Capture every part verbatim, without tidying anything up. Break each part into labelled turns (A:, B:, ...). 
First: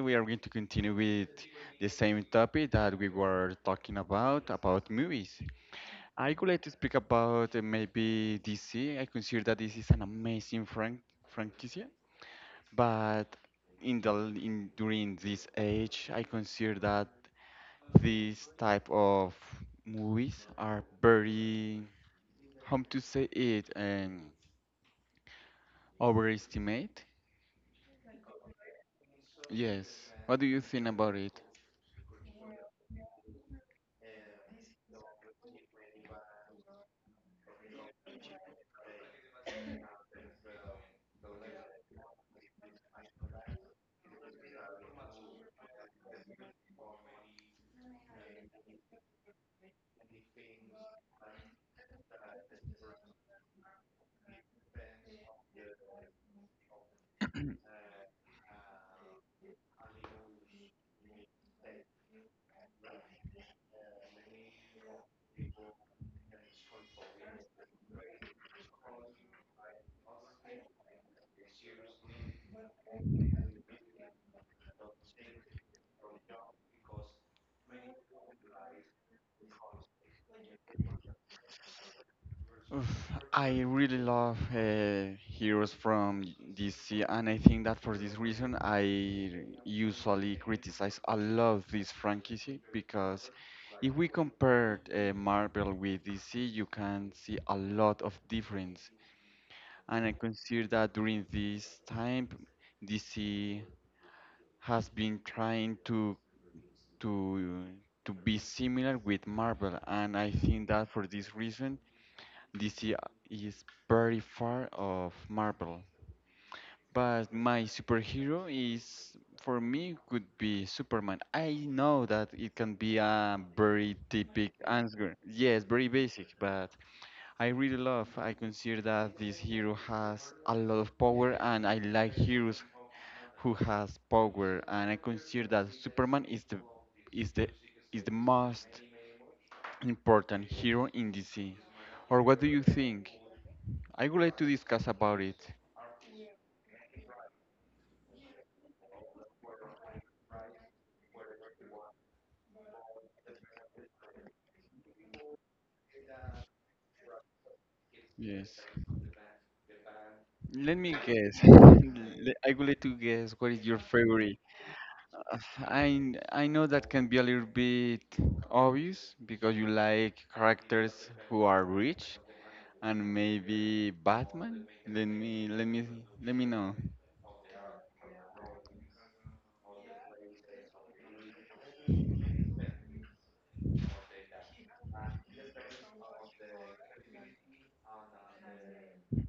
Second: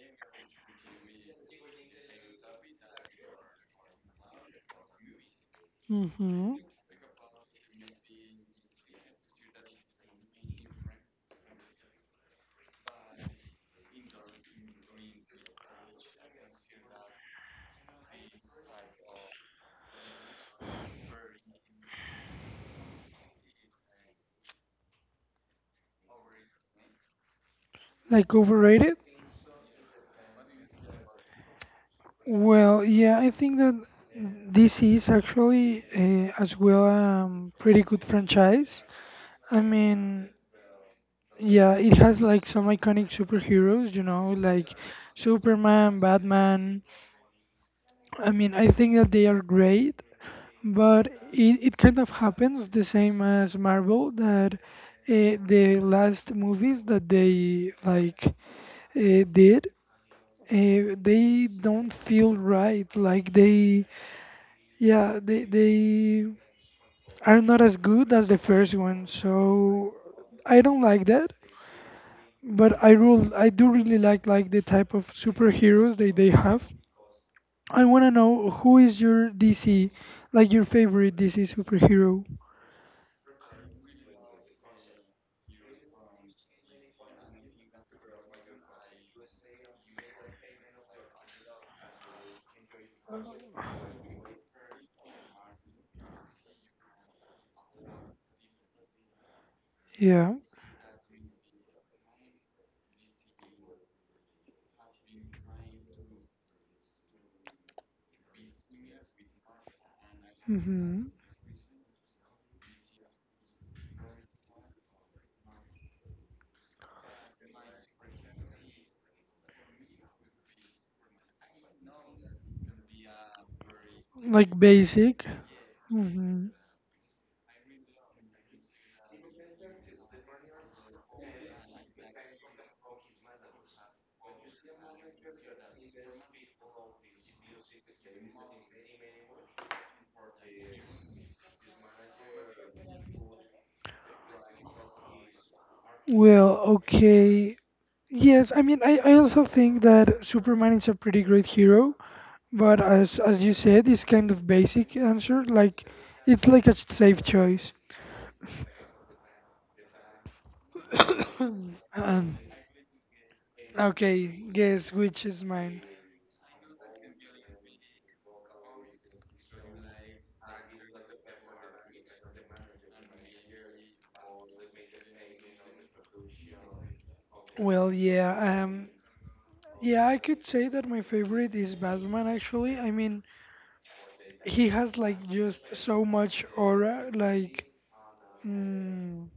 A: we are going to continue with the same topic that we were talking about, about movies. I would
B: hmm
A: like to speak about uh, maybe D C. I consider that this is an amazing frank franchise, but in the l- in during this age, I consider that these type of movies are very, how to say it, um, overestimate.
B: Like overrated?
A: Yes. What do you think about it?
B: Well, yeah, I think that this is actually uh, as well um, pretty good franchise. I mean, yeah, it has like some iconic superheroes, you know, like Superman, Batman. I mean, I think that they are great. But it, it kind of happens the same as Marvel that uh, the last movies that they like uh, did, uh, they don't feel right. Like they, yeah, they they are not as good as the first one. So I don't like that. But I rule, I do really like like the type of superheroes they they have. I wanna know who is your D C, like your favorite D C superhero.
A: Oof, I really love uh, heroes from D C, and I think that for this reason, I usually criticize a lot of this franchise because if we compare uh, Marvel with D C, you can see a lot of difference. And I
B: Yeah.
A: consider that during this time, D C has been trying to to to be similar with Marvel, and I think that
B: hmm
A: for this reason, D C is very far of Marvel, but my superhero is for me could be Superman. I know that it can be a very
B: Like
A: typical
B: basic.
A: answer. Yes, very basic,
B: hmm
A: but I really love. I consider that this hero has a lot of power, and I like heroes who has power, and I consider that Superman is the is the is the most important hero in D C. Or what do you think? I would like to discuss about it.
B: Well, okay. Yes, I mean, I, I also think that Superman is a pretty great hero, but as as you said, it's kind of basic answer. Like, it's like a safe choice.
A: Yes. Let me guess.
B: Um,
A: Le- I would like to guess what is your
B: okay,
A: favorite.
B: guess which is
A: Uh,
B: mine.
A: I I know that can be a little bit obvious because you like characters who are rich and maybe Batman. Let me let me let me know.
B: Well, yeah, um, yeah, I could say that my favorite is Batman actually. I mean, he has like just so much aura, like, mm,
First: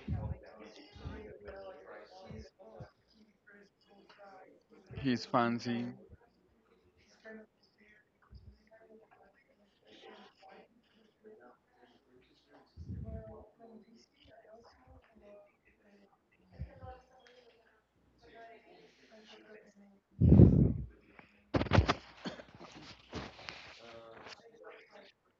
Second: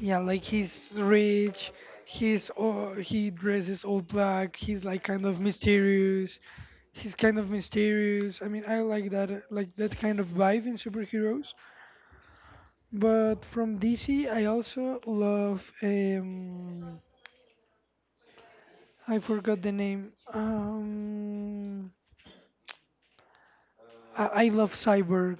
B: yeah, like he's rich, he's all, he dresses all black, he's like kind
A: He's
B: of
A: fancy.
B: mysterious. He's kind of mysterious. I mean, I like that uh, like that kind of vibe in superheroes. But from D C, I also love um I forgot the name. Um I, I love Cyborg.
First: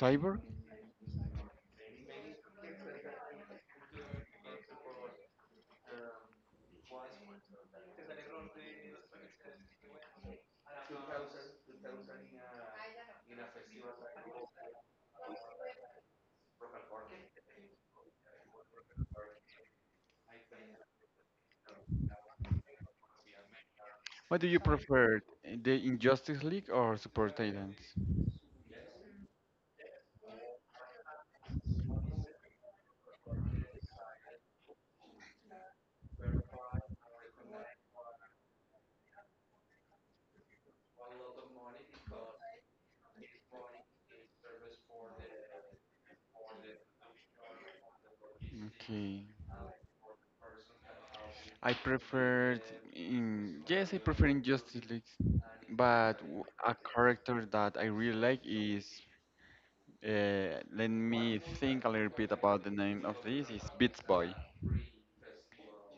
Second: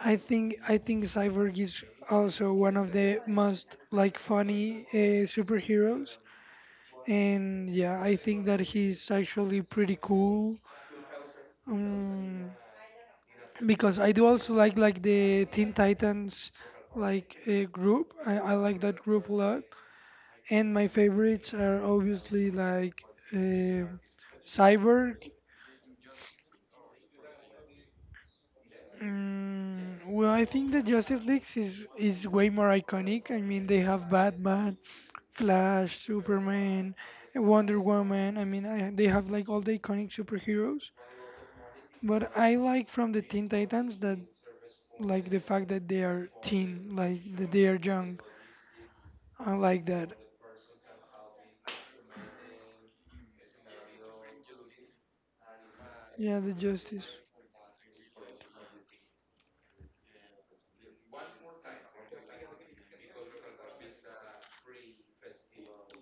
B: I think I think Cyborg is also one of the most like funny uh, superheroes and yeah, I think that he's actually pretty cool. Um, because I do also like like the Teen Titans like uh, group. I, I like that group a lot. And my favorites are obviously like uh,
A: What do you prefer,
B: Cyborg.
A: the Injustice League or Super Titans?
B: Mm, well, I think the Justice League is is way more iconic. I mean, they have Batman, Flash, Superman, Wonder Woman. I mean, I, they have like all the iconic superheroes. But I like from the Teen Titans that like the fact that they are teen, like that they are young.
A: Okay.
B: I like that.
A: I preferred in yes, I prefer in Justice League, but
B: Yeah,
A: w-
B: the
A: a
B: justice.
A: character that I really like is uh, let me think a little bit about the name of this is Beats Boy.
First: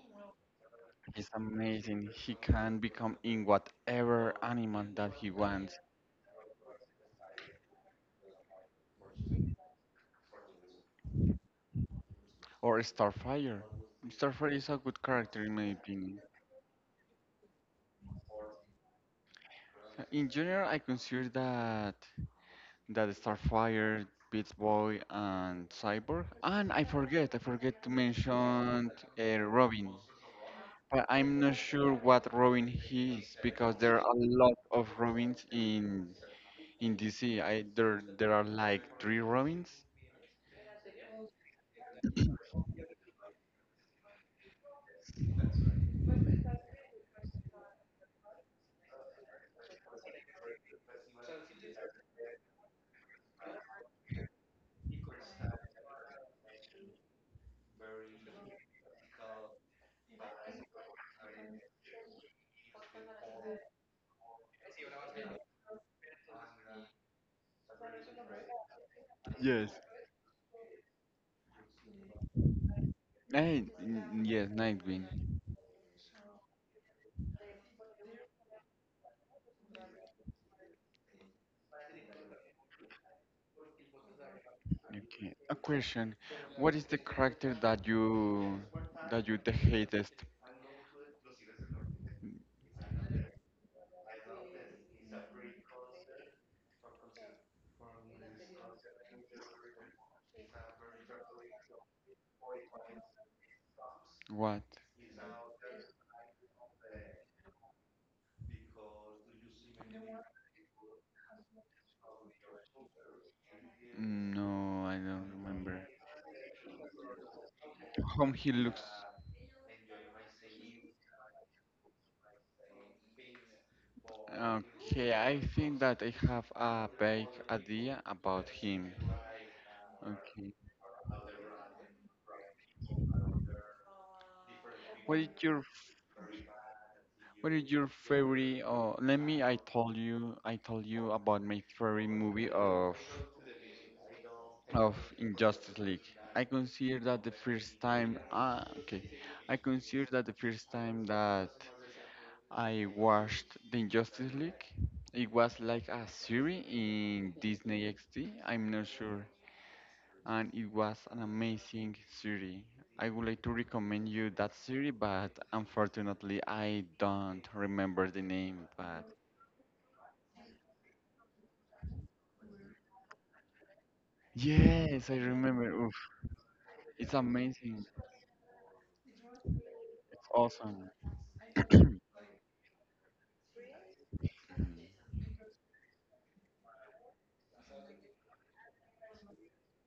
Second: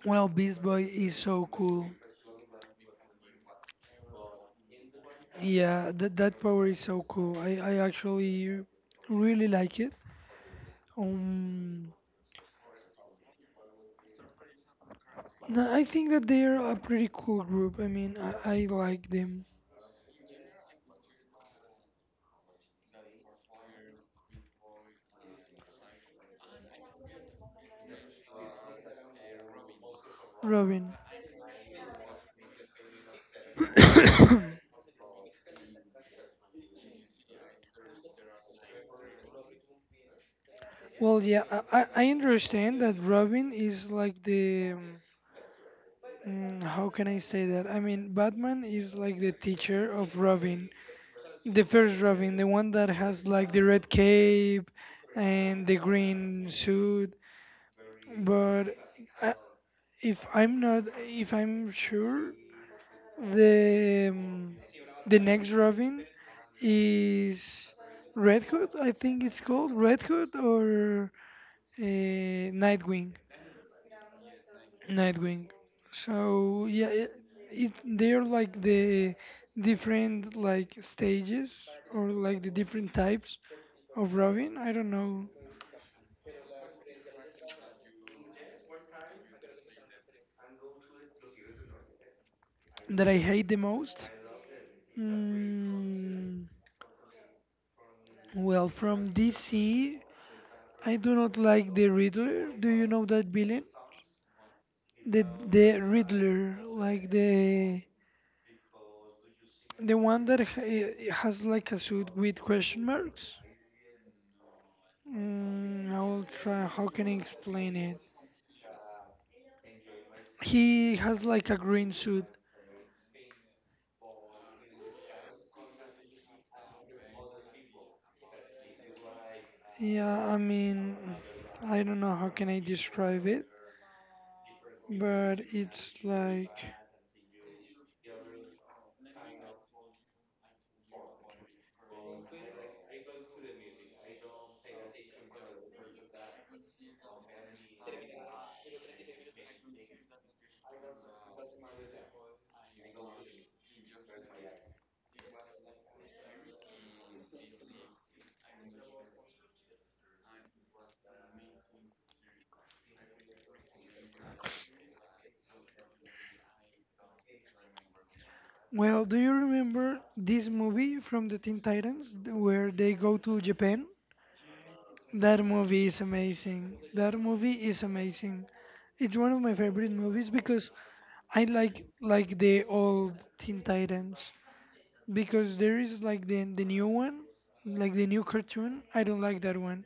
B: Well, Beast Boy is
A: He's
B: so cool.
A: amazing. He can become in whatever animal that he wants.
B: Yeah, that that power is so cool. I I actually really like it. Um,
A: Or Starfire. Starfire is a good character in my
B: no, I think
A: opinion.
B: that they are a pretty cool group. I mean, I, I like them.
A: In general, I consider that. That Starfire, Beast Boy, and Cyborg. And I forget, I forget to mention uh, Robin.
B: Robin.
A: But I'm not sure what Robin he is because there are a lot of Robins in in D C. there there are like three Robins.
B: Well, yeah, I I I understand that Robin is like the um, mm, how can I say that? I mean, Batman is like the teacher of Robin, the first Robin, the one that has like the red cape and the green suit. But I, if I'm not, if I'm sure, the um, the next Robin is Red Hood. I think it's called
A: Yes.
B: Red Hood or uh, Nightwing.
A: Night, n- yes, Nightwing.
B: Nightwing. So yeah, it, it they're like the different like stages or like the different types of Robin. I don't know
A: Okay. A question: What is the character that you that you the hatest?
B: that I hate the most. Mm, well, from D C, I do not like the Riddler. Do you know that villain?
A: What?
B: The the Riddler, like the the one that ha- eh, has like a suit with question marks.
A: Mm, no, I don't remember.
B: Mm, I will try. How can I explain it?
A: How he looks.
B: He has like a green suit.
A: Okay, I think that I have a vague idea about him.
B: Yeah, I
A: Okay.
B: mean, I don't know how can I describe it,
A: What is
B: but
A: your f-
B: it's like,
A: what is your favorite oh let me I told you I told you about my favorite movie of of Injustice League. I consider that the first time ah okay. I consider that the first time that I watched the Injustice League. It was like a series in Disney X D. I'm not sure and it was an amazing city. I would like to recommend you that city, but unfortunately, I don't remember the name. But
B: well, do you remember this movie from the Teen Titans where they go to Japan?
A: yes, I
B: That
A: remember.
B: movie
A: Oof,
B: is amazing.
A: it's
B: That movie is
A: amazing.
B: amazing. It's one of my favorite
A: It's
B: movies because
A: awesome.
B: I like like the old Teen Titans because there is like the the new one, like the new cartoon. I don't like that one.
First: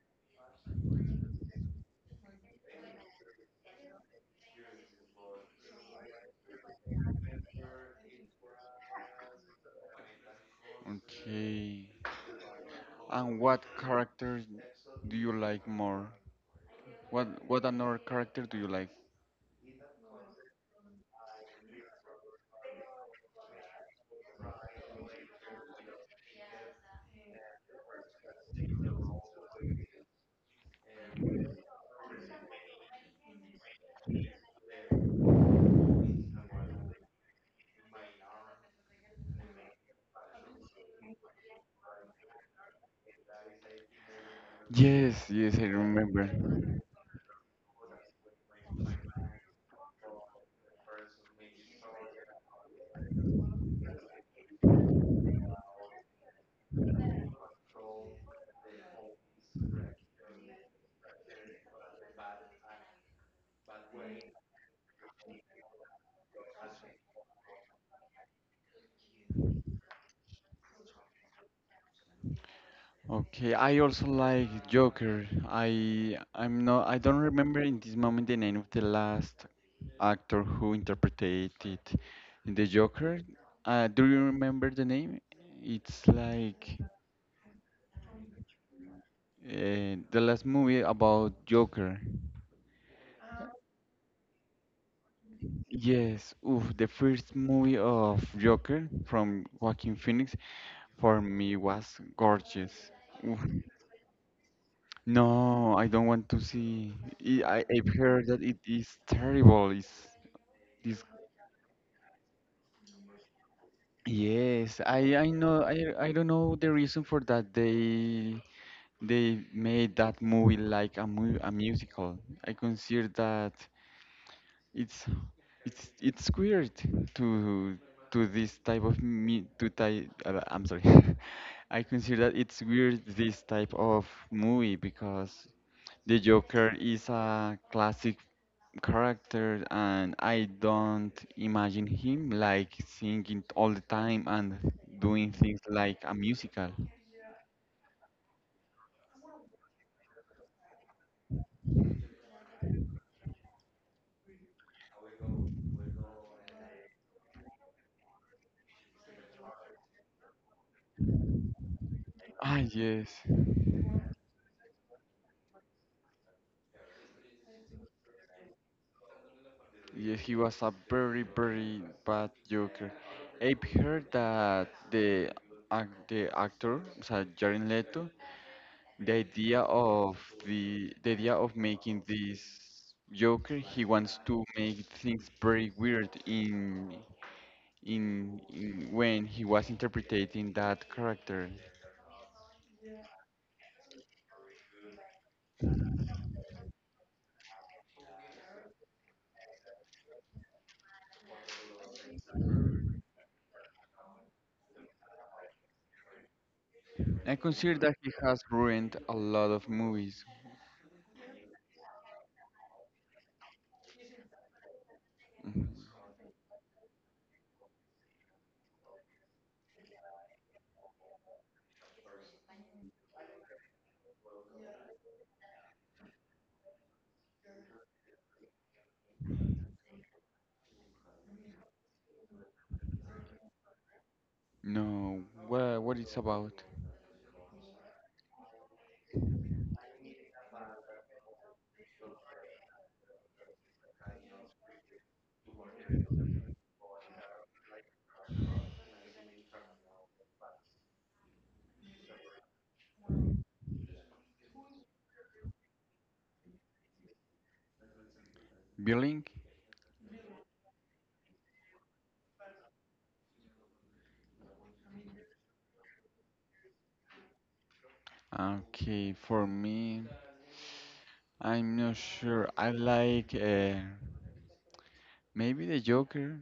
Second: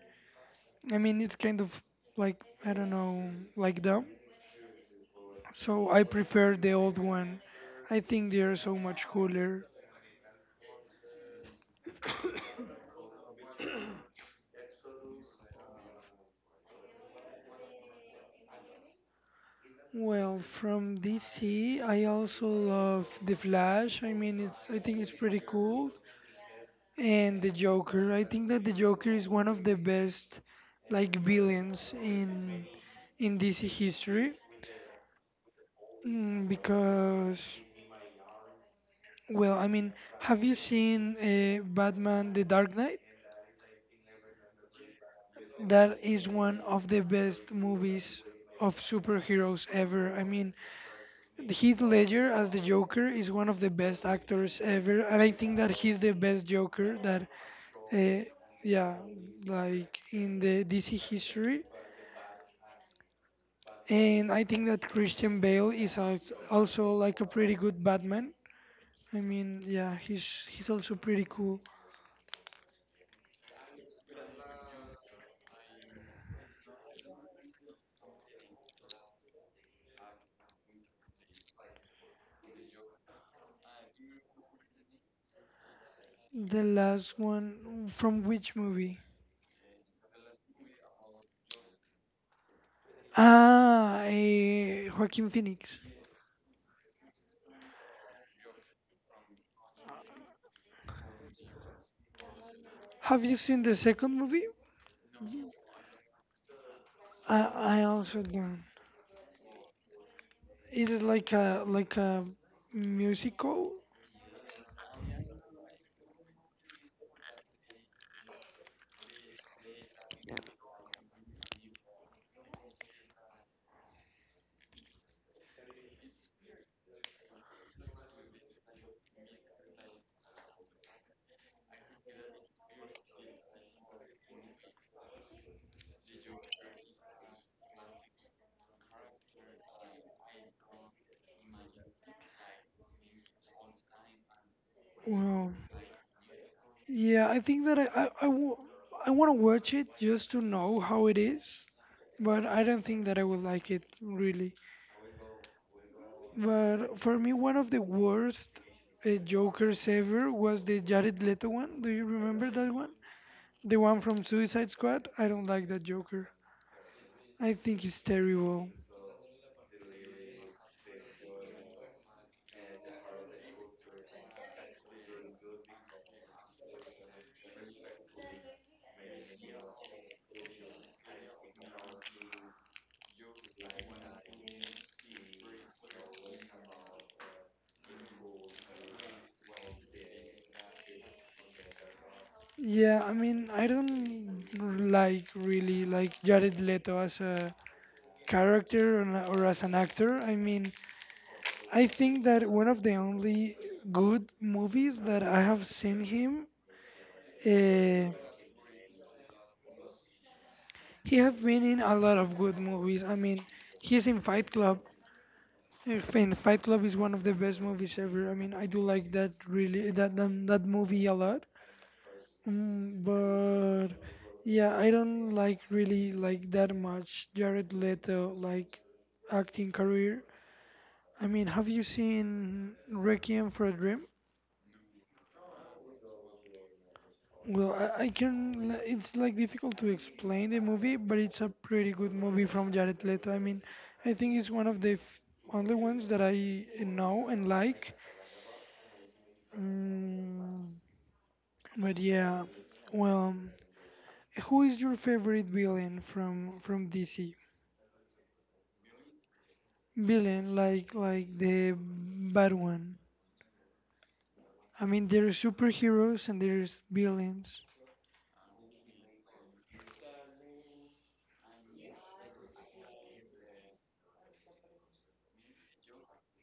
B: I mean, it's kind of like, I don't know, like dumb. So I prefer the old one. I think they are so much cooler.
A: Okay. And what characters do you like more? What what another character do you like?
B: Well, from D C, I also love The Flash. I mean, it's I think it's pretty cool. And the Joker. I think that the Joker is one of the best like villains in in D C history mm, because well, I mean, have you seen uh, Batman: The Dark Knight?
A: Yes, yes, I
B: That
A: remember.
B: is one of the best movies of superheroes ever. I mean, Heath Ledger as the Joker is one of the best actors ever, and I think that he's the best Joker that, uh, yeah, like in the D C history. And I think that Christian Bale is al- also like a pretty good Batman. I mean, yeah, he's he's also pretty cool.
A: Okay, I also like Joker. I I'm not I don't remember in this moment the name of the last actor who interpreted it in the Joker. Uh, do you remember the name? It's like
B: The last one from which movie?
A: uh, the last movie about Joker.
B: Ah, eh, Joaquin Phoenix.
A: Yes, oof, the first movie of Joker from Joaquin Phoenix for me was gorgeous.
B: Have you
A: Oof.
B: seen the second movie?
A: No, I don't want to see. I, I-
B: I I
A: I've
B: also
A: heard that it
B: don't.
A: is terrible. It's
B: It is
A: this.
B: like a like a musical.
A: Yes, I I know. I I don't know the reason for that. They They made that movie like a mu a musical. I consider that it's it's it's weird to to this type of me to type. Uh, I'm sorry. I consider that it's weird this type of movie because the Joker is a classic character and I don't imagine him like singing all the time and doing
B: Well,
A: things like a musical.
B: yeah, I think that I I, I, w I want to watch it just to know how it is, but I don't think that I will like it really. But for me, one of the worst uh, Jokers ever was the Jared Leto one. Do you remember
A: Ah
B: that one?
A: yes.
B: The one from Suicide Squad? I don't like that Joker. I think he's terrible.
A: Yeah, he was a very, very bad Joker. I've heard that the ac the actor, so Jared Leto, the idea of the the idea of making this Joker, he wants to make things very weird in in, in when he was interpreting that character.
B: Yeah, I mean, I don't like really like Jared Leto as a character or, na- or as an actor. I mean, I think that one of the only good movies that I have seen him,
A: I consider that he
B: uh,
A: has ruined a lot of movies.
B: he have been in a lot of good movies. I mean, he's in Fight Club.
A: Mhm.
B: Uh, In Fight Club is one of the best movies ever. I mean, I do like that really that that, that movie a lot. Mm, but yeah, I don't like really like that much Jared Leto like acting career. I mean, have you seen Requiem for a Dream?
A: No, what what it's about?
B: Well, I, I can. li- It's like difficult to explain the movie, but it's a pretty good movie from Jared Leto. I mean, I think it's one of the f only ones that I know and like. Mm, but yeah, well, who is your favorite villain from from D C?
A: Billing?
B: Villain, like like the bad one. I mean, there's superheroes and there's villains.
A: Okay, for me. I'm not sure. I like uh, maybe the Joker.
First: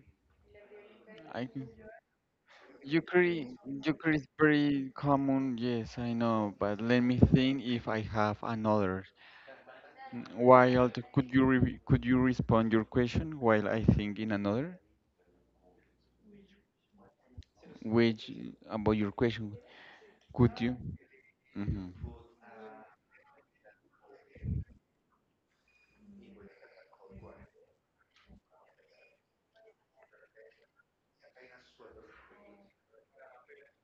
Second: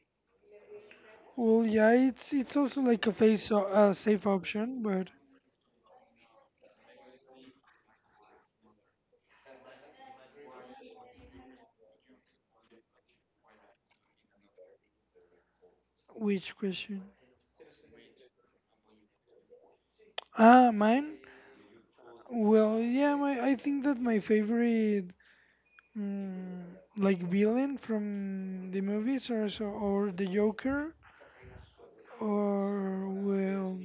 A: I
B: Well,
A: can-
B: yeah, it's it's also like a
A: Joker
B: face
A: i-
B: o- a
A: Joker
B: safe
A: is
B: option,
A: pretty
B: but
A: common. Yes, I know, but let me think if I have another. Mm, While t- could you re could you respond your question while I think in another?
B: which question?
A: Which about your question? Could
B: Ah,
A: you?
B: mine.
A: Hmm.
B: Well, yeah, my I think that my favorite mm, like villain from the movies are so or the Joker or well,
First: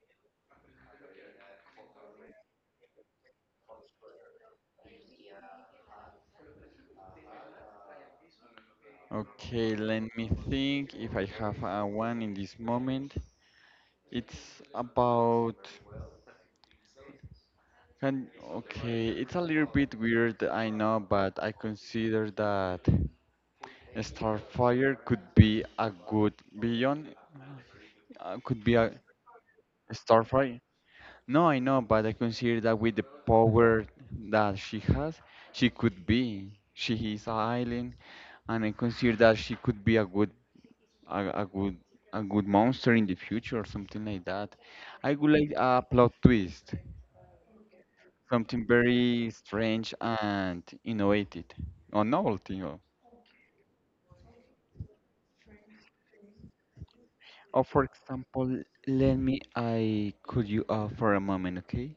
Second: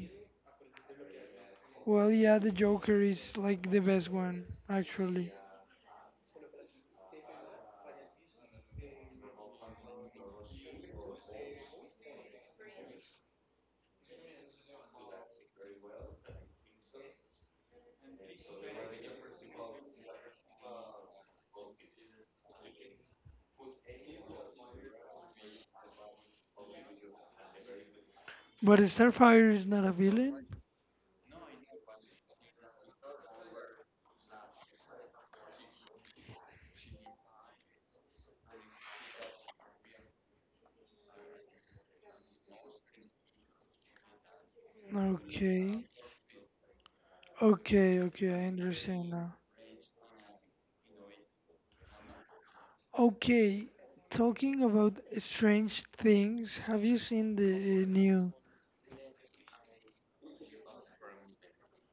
B: well, yeah, the Joker is like the best one actually.
A: Okay, let me think if I have uh, one in this moment. It's about. Can, okay, it's a little bit weird, I know, but I consider that Starfire could be a good beyond, uh, could be
B: But
A: a
B: Starfire is not a villain.
A: Starfire. No, I know, but I consider that with the power that she has, she could be. She is a island, and I consider that she could be a good, a, a good, a good monster in the future or something like that. I would like
B: Okay,
A: a plot twist.
B: okay, okay, I
A: Something
B: understand
A: very
B: now.
A: strange and innovative or novelty. Or,
B: Okay, talking about strange things, have you seen
A: or for
B: the uh, new
A: example, let me I could you uh, for a moment, okay?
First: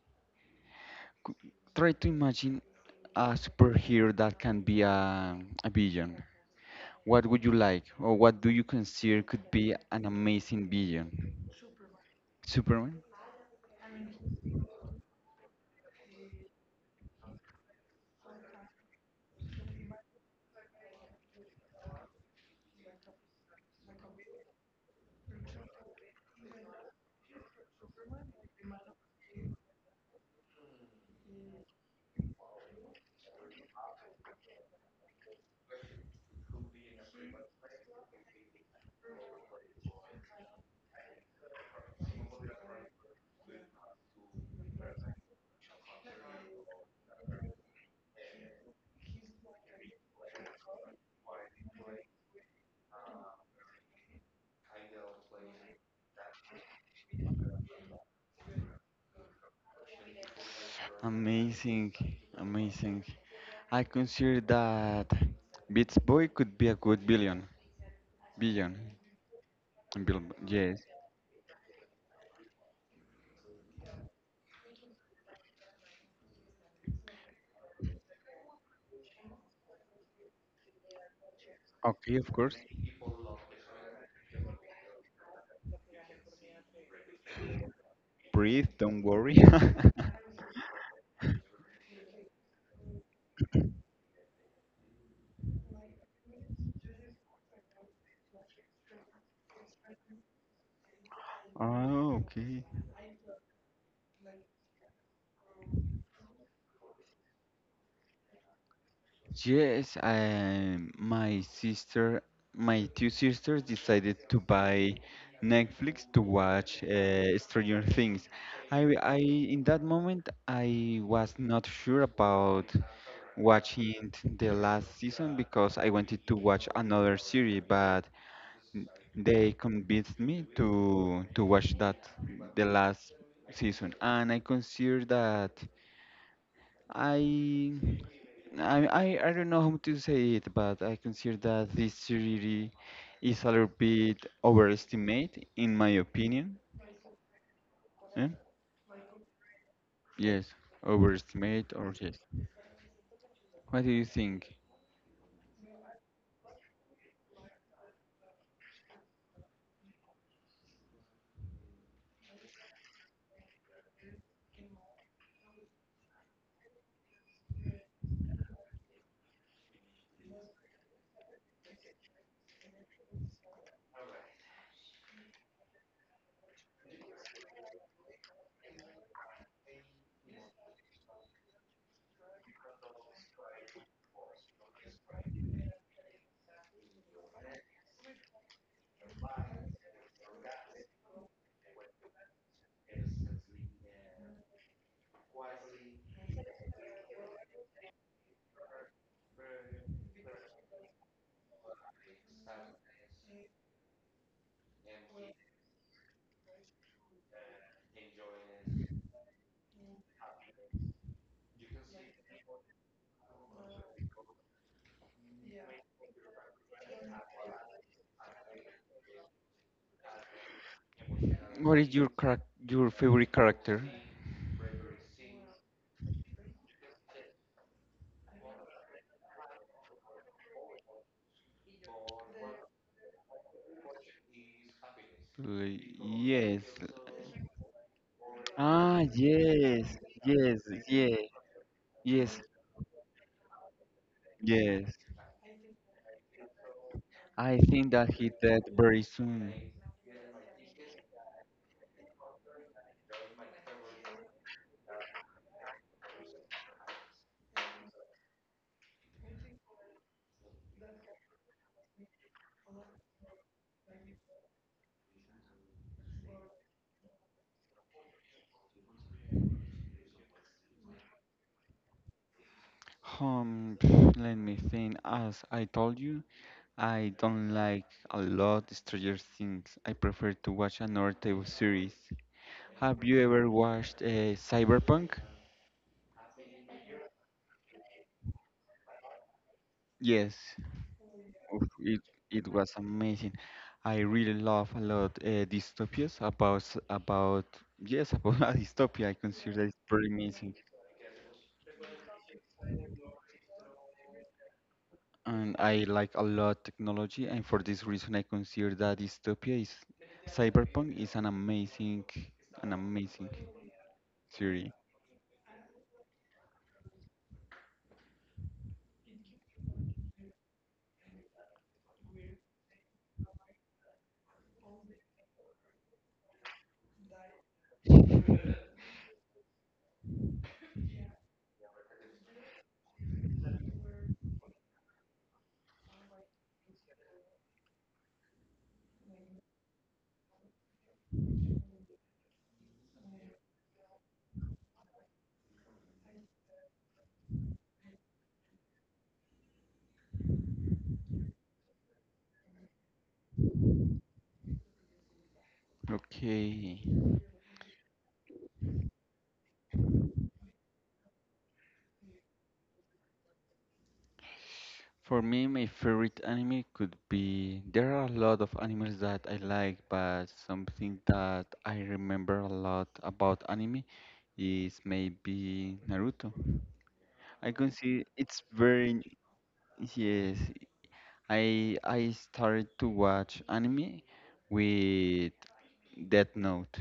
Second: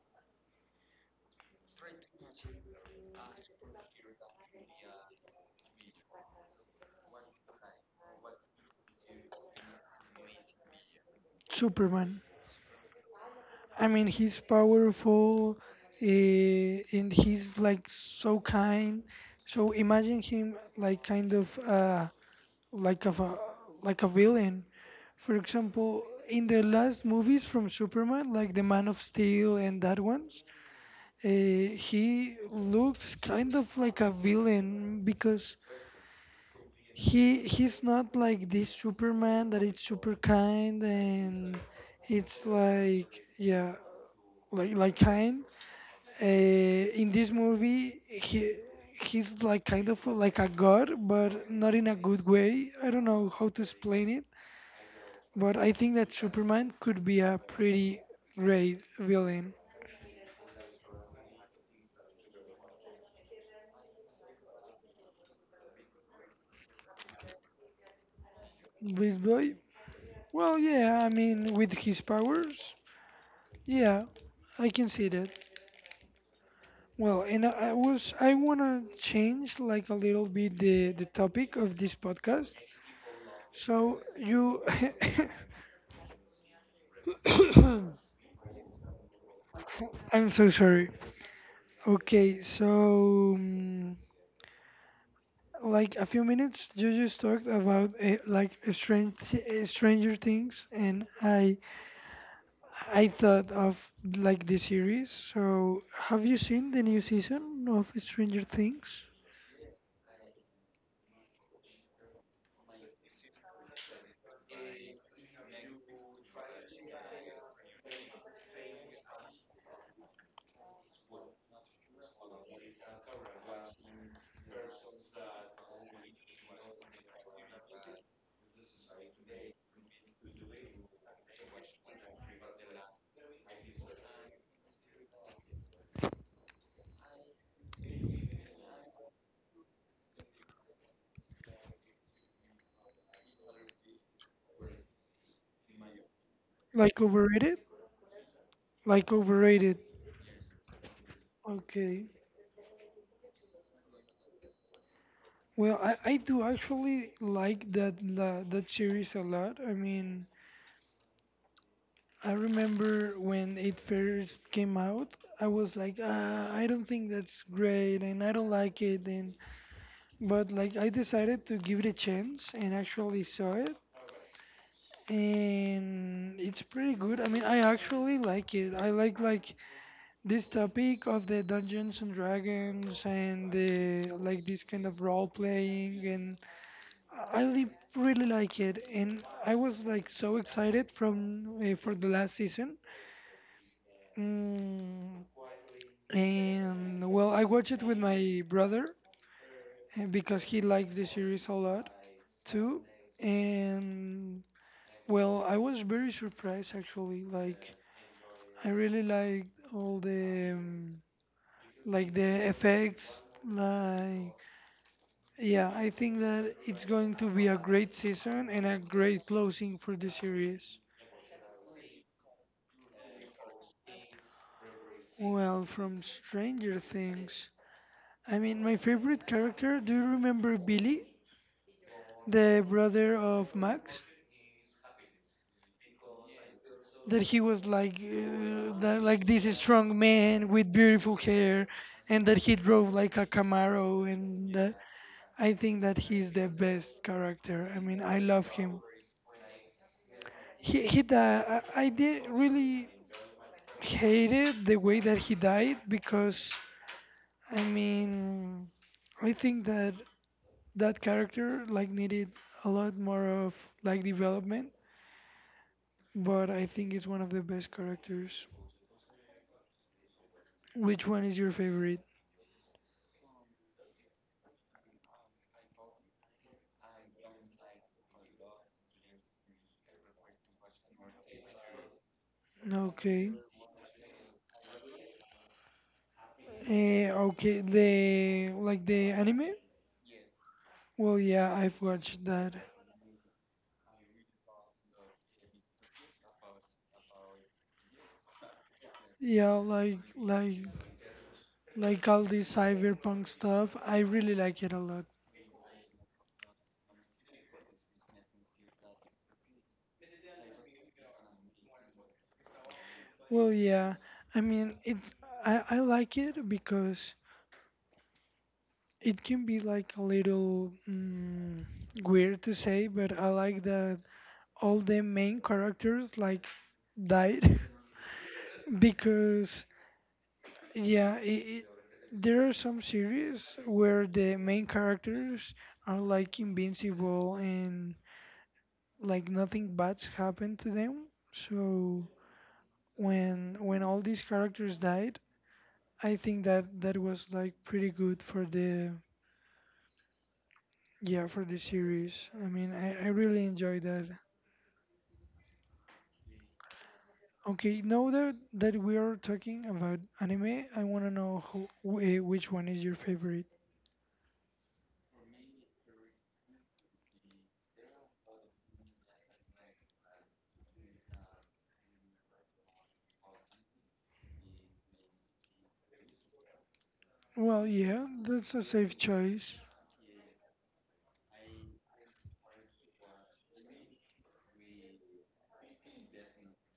A: Cou- Try to imagine a superhero that can be a, a villain. What would you like, or what do you consider could be an amazing villain?
B: Superman?
A: Superman?
B: I mean, he's powerful, uh, and he's like so kind. So imagine him like kind of uh, like of a like a villain. For example, in the last movies from Superman, like the Man of Steel and that ones, Uh, he looks kind of like a villain because he he's not like this Superman that is super kind and it's like yeah like like kind. Uh, in this movie he he's like kind of like a god but not in a good way. I don't know how to explain it, but I think that Superman could be a pretty great villain.
A: Amazing, amazing. I consider that Beats Boy could be a good billion. Billion.
B: Beast Boy.
A: Bill,
B: Well,
A: yes.
B: yeah, I mean with his powers. Yeah, I can see that. Well, and I I was I wanna change like a little bit the the topic of this
A: Okay, of
B: podcast.
A: course.
B: So you,
A: Breathe, don't worry.
B: I'm so sorry. Okay, so um, like a few minutes you just talked about uh, like strange uh, Stranger Things, and I
A: Oh, okay.
B: I thought of like the series. So have you seen the new season of Stranger Things?
A: Yes, um, my sister, my two sisters decided to buy Netflix to watch uh, Stranger Things. I, I, in that moment, I was not sure about watching the last season because I wanted to watch another series, but they convinced me to to watch that the last season, and I consider that. I, I, I I don't know how to say it, but I consider that this theory is a little bit overestimate, in my opinion.
B: Like overrated?
A: Eh?
B: Like overrated.
A: Yes, overestimate or
B: Okay.
A: yes. What do you think?
B: Well, I, I do actually like that la, that series a lot. I mean, I remember when it first came out, I was like, ah, I don't think that's great, and I don't like it, and but like I decided to give it a chance and actually saw it, and it's pretty good. I mean, I actually like it. I like like this topic of the Dungeons and Dragons and the like this kind of role playing and I really really like it, and I was like so excited from uh, for the last season. Mm, and well, I watched it with my brother uh, because he likes the series a lot too. And well, I was very surprised actually. Like I really liked all the um, like the effects. Like yeah, I think that it's going to be a great season and a great closing for the series.
A: What is your charac- your favorite character?
B: Well, from Stranger Things, I mean, my favorite character, do you remember Billy, the brother of Max?
A: Like, yes.
B: That he was like, uh, that,
A: Ah,
B: like this
A: yes,
B: strong man
A: yes,
B: with beautiful
A: yes,
B: hair, and that
A: yes,
B: he drove like a Camaro, and that,
A: yes.
B: I think that he's the best
A: I
B: character. I
A: think
B: mean,
A: that
B: I
A: he
B: love
A: died
B: him.
A: very soon.
B: He he died. I, I did really hated the way that he died because I mean I think that that character like needed a lot more of like development, but I think it's one of the best characters. Which one is your favorite?
A: Um, let me think. As I told you, I don't like a lot Stranger Things. I prefer to watch another type of series. Have you
B: Okay.
A: ever watched uh, Cyberpunk?
B: Eh, okay, the like the anime?
A: Yes,
B: Well, yeah,
A: oof,
B: I've
A: it
B: watched
A: it
B: that.
A: was amazing. I really love a lot uh, dystopias about s- about yes about a dystopia. I
B: Yeah,
A: consider that it's
B: like
A: pretty amazing.
B: like like all this cyberpunk stuff. I really like it a lot.
A: And I like a lot technology, and for this reason, I consider that Dystopia is Cyberpunk is an amazing, an amazing
B: Well, yeah. I
A: series.
B: mean, it I I like it because it can be like a little mm, weird to say, but I like that all the main characters like died because yeah, it, it, there are some series where the main characters are like invincible and like nothing bad's happened to them. So when when all these characters died, I think that that was like pretty good for the, yeah, for the series. I mean, I, I really enjoy that.
A: Okay,
B: Okay, now that that we are talking about anime, I want to know who, wh- eh, which one is your favorite.
A: for me, my favorite anime could be there are a lot of animals that I like, but something that I remember a lot about anime is maybe Naruto. I
B: Well,
A: consider
B: yeah,
A: it's
B: that's a safe
A: very
B: choice.
A: yes. I I started to watch anime with Death Note.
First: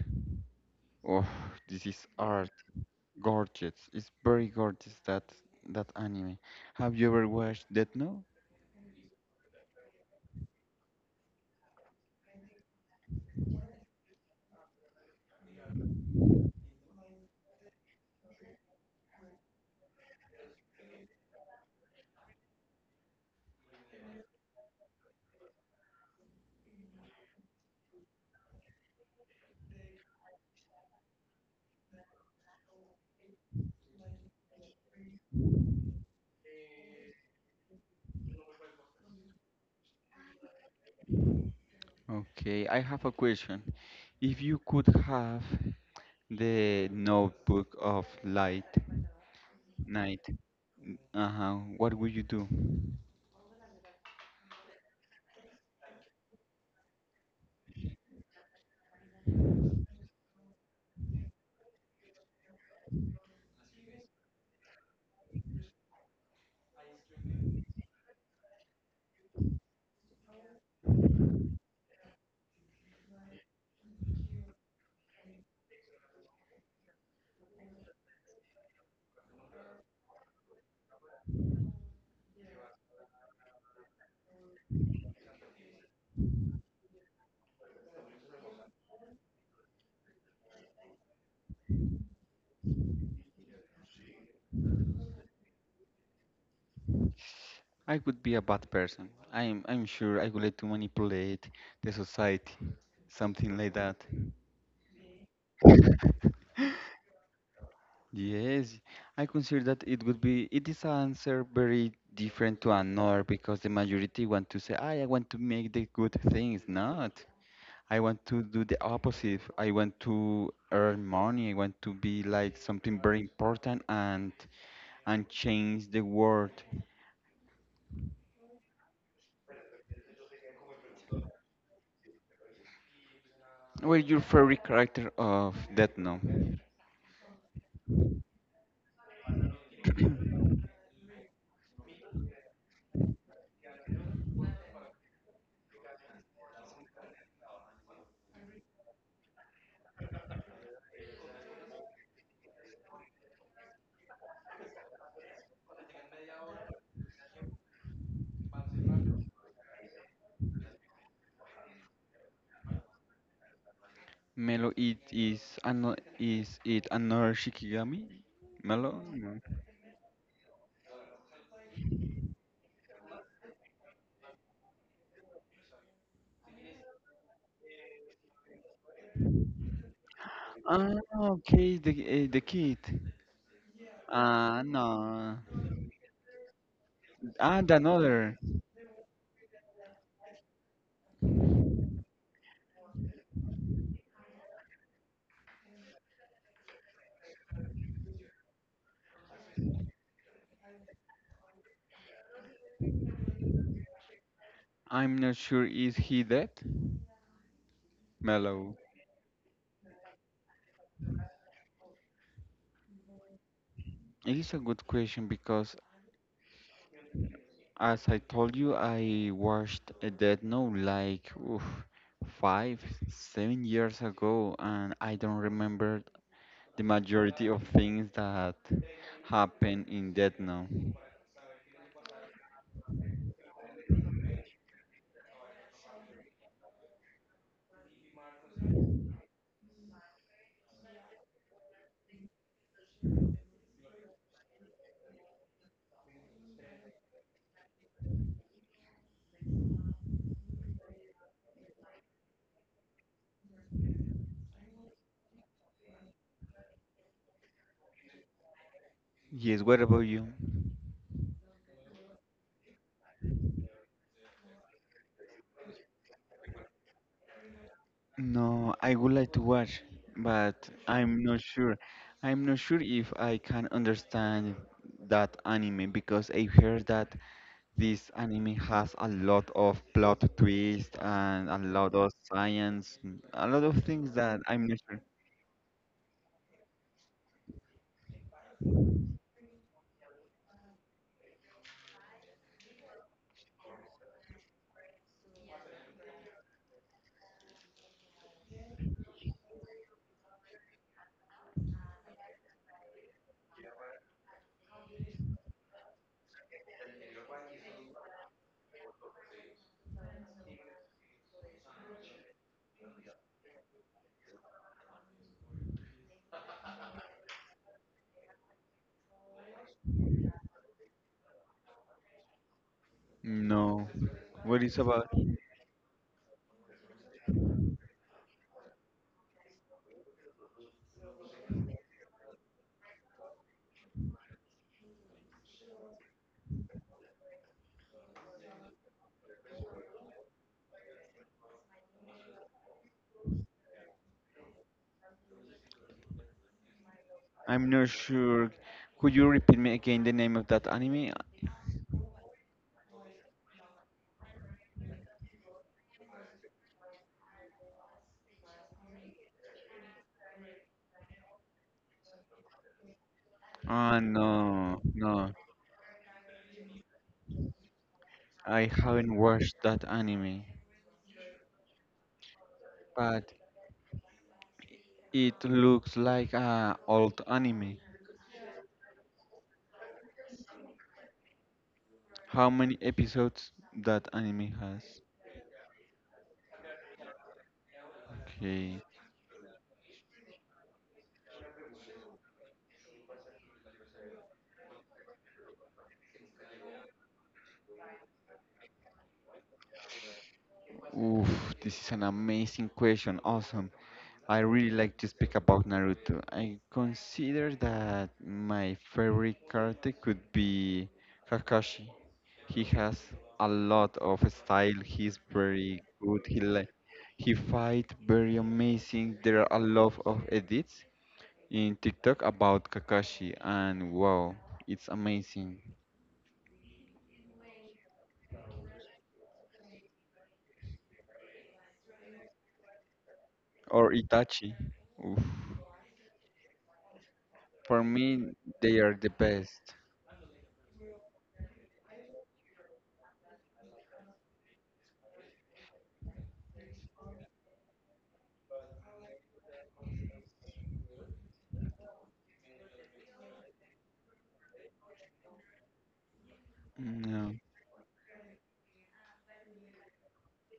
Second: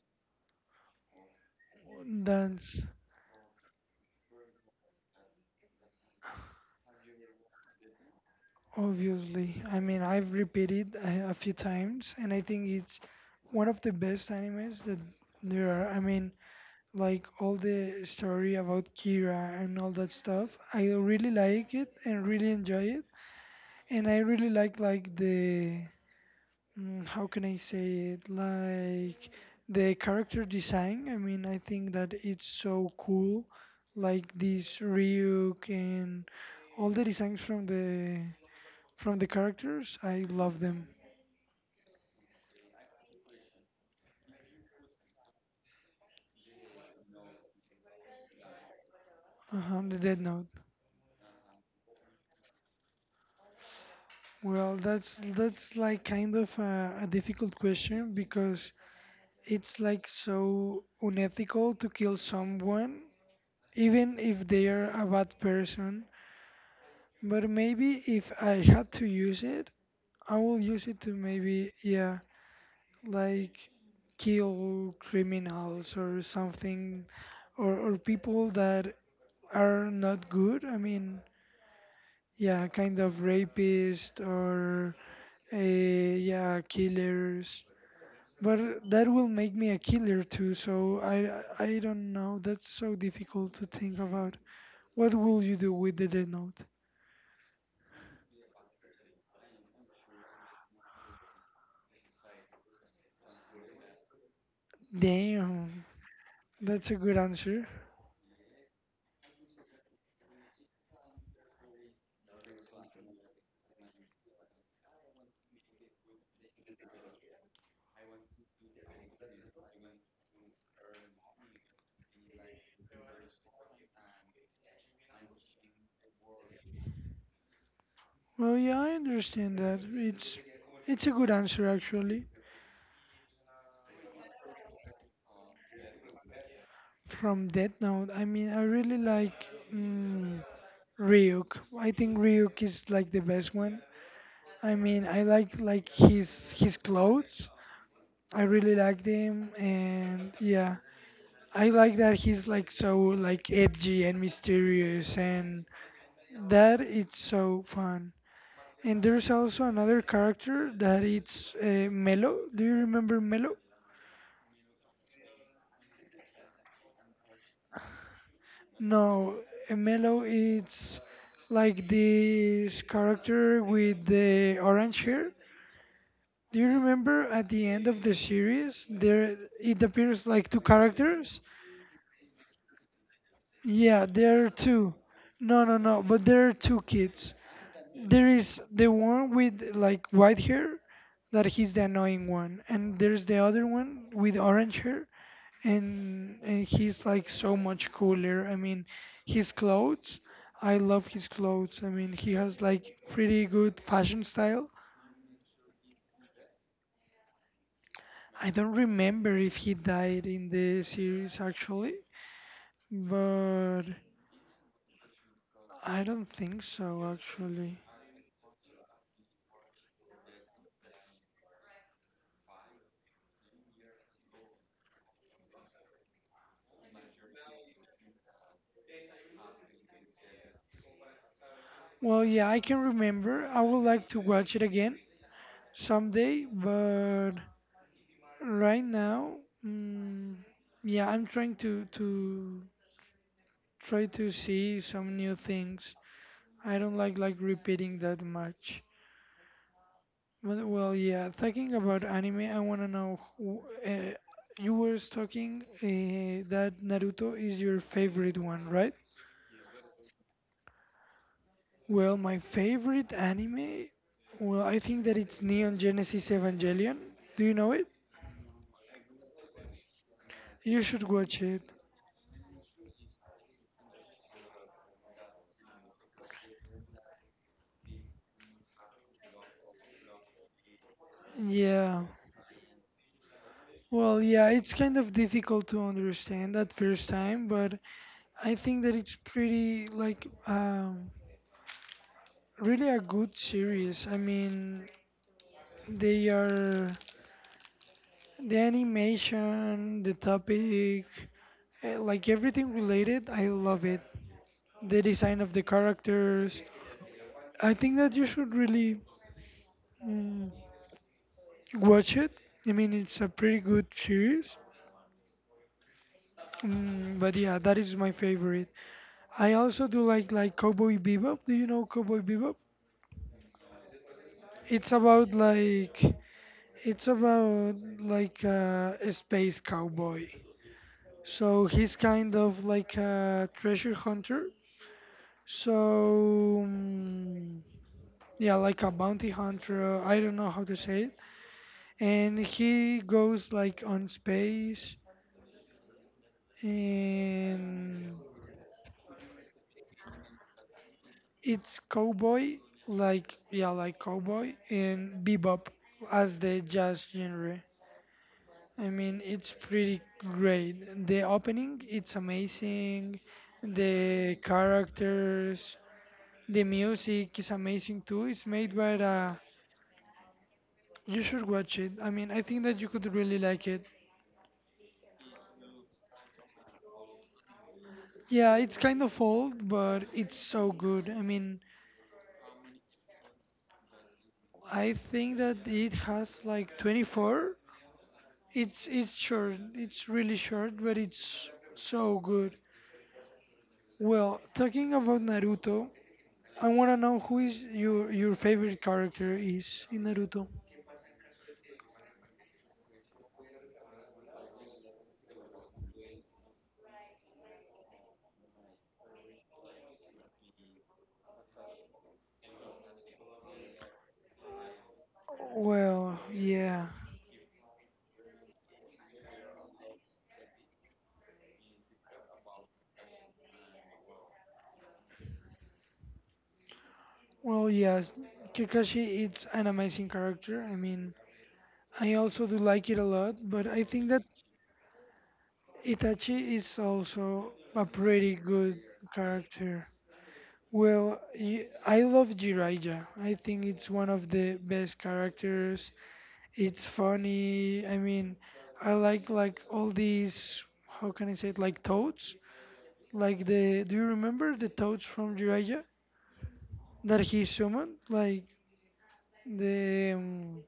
A: Oh, this is art.
B: That's
A: Gorgeous. It's very gorgeous that that anime. Have you ever watched Death Note?
B: obviously. I mean, I've repeated a, a few times, and I think it's one of the best animes that there are. I mean, like all the story about Kira and all that stuff. I really like it and really enjoy it, and I really like like the mm, how can I say it? Like the character design. I mean, I think that it's so cool. Like this Ryuk and all the designs from the from the characters. I love them.
A: Okay, I have a question. If you could have the notebook of light
B: Uh-huh, the Dead
A: night,
B: Note.
A: uh-huh, what would you do?
B: Well, that's that's like kind of a, a difficult question because it's like so unethical to kill someone, even if they are a bad person. But maybe if I had to use it, I will use it to maybe, yeah, like kill criminals or something, or, or people that are not good. I mean, yeah, kind of rapist or, uh, yeah, killers. But that will make me a killer too, so I, I don't know. That's so difficult to think about. What will you do with the Death Note?
A: I would be a bad person. I'm I'm sure I would like to manipulate the society, something like that.
B: Damn, that's a good answer.
A: Yes, I consider that it would be, it is an answer very different to another because the majority want to say, I, I want to make the good things, not. I want to do the opposite. I want to earn money. I want to be like something very important and and change the world.
B: Well, yeah, I understand that. It's it's a good answer actually.
A: Well, your favorite character of Death Note?
B: From Death Note, I mean, I really like mm, Ryuk. I think Ryuk is like the best one. I mean, I like like his his clothes. I really like them, and yeah, I like that he's like so like edgy and mysterious, and that it's so fun. And there's also another character that it's uh, Melo. Do you remember Melo?
A: Melo, it is ano is it another Shikigami? Melo?
B: No,
A: No.
B: Melo is like this character with the orange hair. Do you remember at the end of the series? There it appears like two
A: Ah,
B: characters.
A: okay, the eh, the kid.
B: Yeah, there are
A: Uh,
B: two.
A: no.
B: No, no, no, but there are two kids.
A: And
B: There
A: another,
B: is the one with like white hair that he's the annoying one, and there's the other one with orange hair and and he's like so much cooler. I mean, his clothes, I love his clothes. I mean, he has like pretty good fashion style.
A: I'm not sure is he dead?
B: I don't
A: Mellow.
B: remember if he died in the series actually, but
A: It's a good question because,
B: I don't think so actually.
A: as I told you, I watched a Death Note like oof, five, seven years ago, and I don't remember the majority of things that happened in Death Note.
B: Well, yeah, I can remember. I would like to watch it again someday, but right now, mm, yeah, I'm trying to to try to see some new things. I don't like like repeating that much. But well, yeah. Talking about anime, I wanna know. who- Uh, you were talking uh, that Naruto is your favorite one, right?
A: Yes, what about you?
B: Well, my favorite anime. Well, I think that it's Neon Genesis Evangelion. Do you know it?
A: No, I would like to watch, but
B: You should
A: I'm
B: watch
A: not
B: it.
A: sure. I'm not sure if I can understand that anime because I heard that this anime has a lot of plot twist and a lot
B: Yeah.
A: of science, a lot of things
B: Well,
A: that
B: yeah,
A: I'm
B: it's
A: not
B: kind
A: sure.
B: of difficult to understand at first time, but I think that it's pretty like um really a good series. I mean, they are the animation, the topic, eh, like everything related. I love it. The design of the characters. I think that you should really mm, watch it. I mean, it's a pretty good series. Mm, but yeah, that is my favorite. I also do like like Cowboy Bebop. Do you know Cowboy Bebop?
A: No, what is
B: It's
A: about?
B: about like it's about like uh, a space cowboy. So he's kind of like a treasure hunter. So mm, yeah, like a bounty hunter. I don't know how to say it. And he goes like on space,
A: I'm not
B: and
A: sure. Could you repeat me again the name of that anime?
B: it's cowboy, like yeah, like cowboy and bebop as the jazz genre. I mean, it's pretty great. The opening, it's amazing.
A: Ah,
B: The
A: no, no,
B: characters, the music is amazing too. It's
A: I
B: made by
A: haven't
B: a.
A: watched that anime.
B: You should watch it. I mean, I think that you could
A: But
B: really like it.
A: it looks like a old anime.
B: Yeah, it's kind of old, but it's so good. I mean,
A: How many episodes that anime
B: I
A: has?
B: think that it has like twenty-four. It's
A: Okay.
B: it's short. It's really short, but it's so good. Well, talking about Naruto, I want to know who is your your favorite character is in Naruto.
A: Oof, this is an amazing question. Awesome. I really like to speak about Naruto. I consider that my favorite character could be Kakashi. He has a lot of style. He's very
B: Well,
A: good. He like
B: yeah.
A: he fight very amazing. There are a lot of edits in TikTok about Kakashi, and wow, it's amazing.
B: Well, yes. Kakashi is an amazing character. I mean, I also do like it a lot, but I
A: Or
B: think that
A: Itachi. Oof.
B: Itachi is also a
A: For
B: pretty
A: me,
B: good
A: they are the best.
B: character. Well, y- I love Jiraiya. I think it's one of the best characters. It's funny. I mean, I like like all these. How can I say it? Like toads. Like the. Do you remember the toads from Jiraiya that he
A: No.
B: summoned? Like the. Um,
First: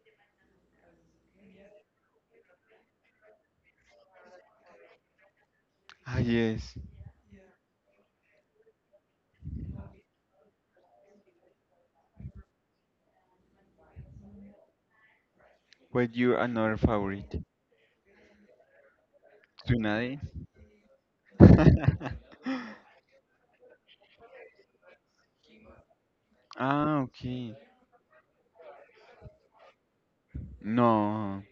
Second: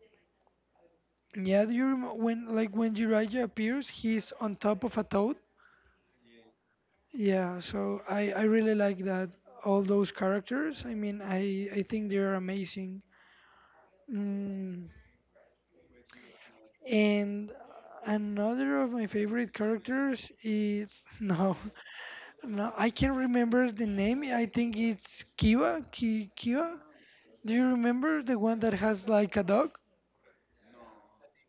B: yeah. Do you remember when like when Jiraiya appears, he's on top of a toad.
A: Ah, yes.
B: Yeah, so I, I really like that all those characters. I mean, I, I think they're amazing. Mm,
A: What your another favorite?
B: and another of my favorite
A: Tsunade?
B: characters is no, no, I can't remember the name. I think it's Kiva. Ki, Kiva.
A: ah, okay.
B: Do you remember the one that has like a dog?
A: No,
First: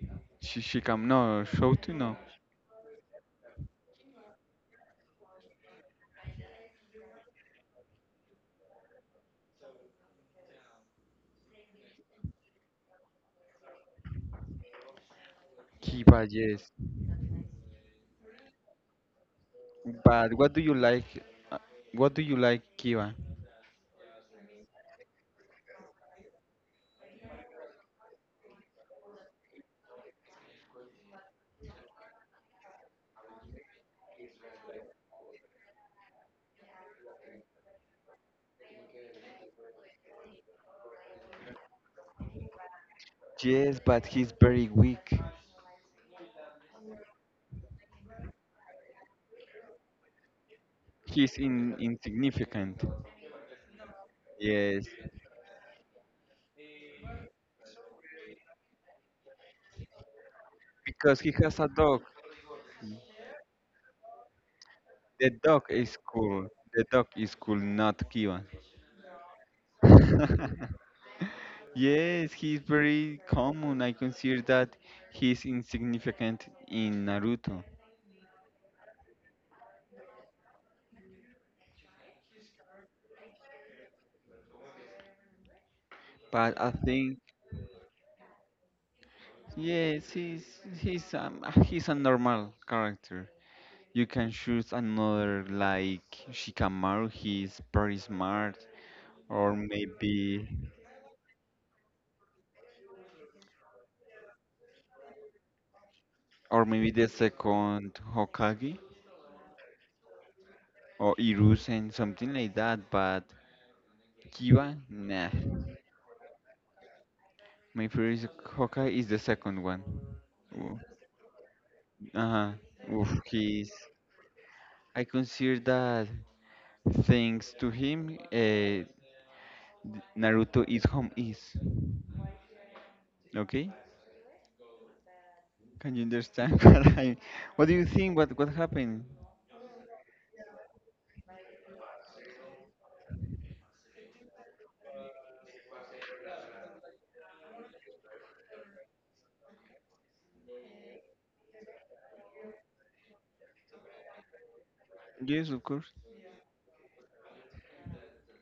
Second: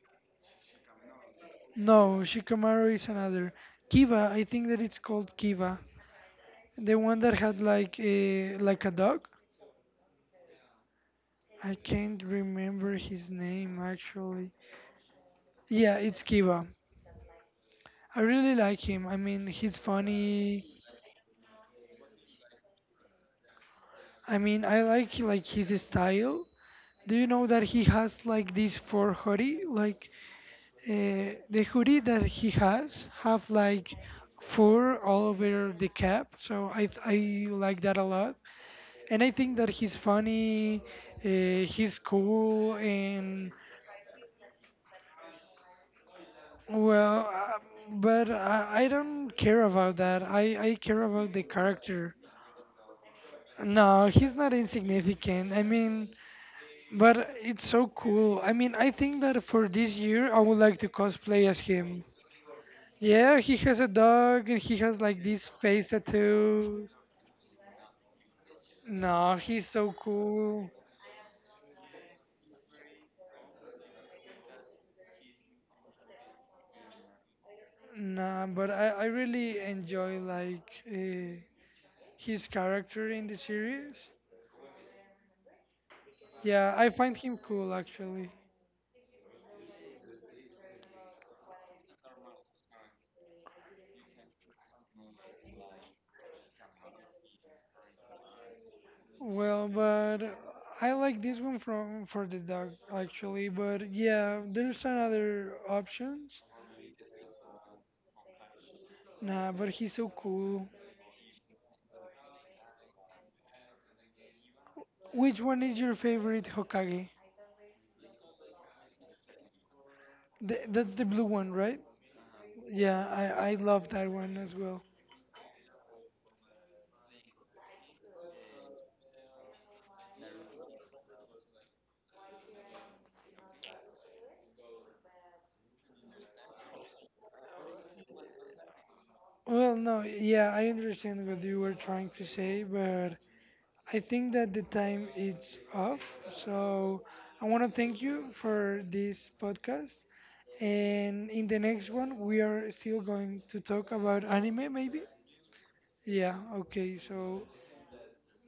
A: Shishikam, no, Shouto, no.
B: No, Shikamaru is another. Kiva. I think that it's called Kiva. The one that had like a like a dog. I can't remember his name actually. Yeah,
A: Kiba,
B: it's
A: yes.
B: Kiba. I really like him. I mean, he's
A: But what do you
B: funny.
A: like? uh, What do you like, Kiba?
B: I mean, I like like his style. Do you know that he has like this four hoodie? Like uh, the hoodie that he has have like fur all over the cap. So I I like that a lot. And I think that he's funny. Uh, he's cool and
A: Yes, but he's very weak.
B: well, uh, but I, I don't care about that. I I care about
A: He's
B: the
A: in
B: character.
A: insignificant.
B: No, he's not
A: Yes.
B: insignificant. I mean, but it's so cool. I mean, I think that for this year, I would like to
A: Because he
B: cosplay
A: has
B: as
A: a dog.
B: him. Yeah, he has a dog and he has like
A: The
B: these
A: dog
B: face
A: is cool. The
B: tattoos.
A: dog is cool, not Kivan.
B: No, he's so cool.
A: Yes, he's very common. I consider that he's insignificant in Naruto.
B: Nah, but I, I really enjoy like uh, his character in the series.
A: But I
B: Yeah, I find
A: think
B: him cool actually.
A: yes, he's he's um, uh, he's a normal character. You can choose another like Shikamaru. He's very smart, or
B: Well, but
A: maybe
B: I like this one from for the dog actually. But yeah, there's another options.
A: or maybe the second Hokage
B: Nah, but he's so cool.
A: or Hiruzen, something like that. But Kiba? Nah.
B: Which one is your favorite Hokage?
A: My favorite Hawkeye is the second one.
B: Th
A: Ooh.
B: that's the blue one, right?
A: Uh-huh.
B: Yeah,
A: Oof,
B: I I
A: he's.
B: love that one as well.
A: I consider that thanks to him, uh, Naruto is home is. Okay? Can you understand what I? What do you think? What what happened?
B: Well, no, yeah, I understand what you were trying to say, but I think that the time is off. So I want to thank you for this podcast. And in the next one, we are still going to talk about anime, maybe?
A: Yes, of course.
B: Yeah, okay, so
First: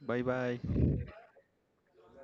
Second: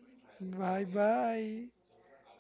A: Bye
B: bye
A: bye.
B: bye.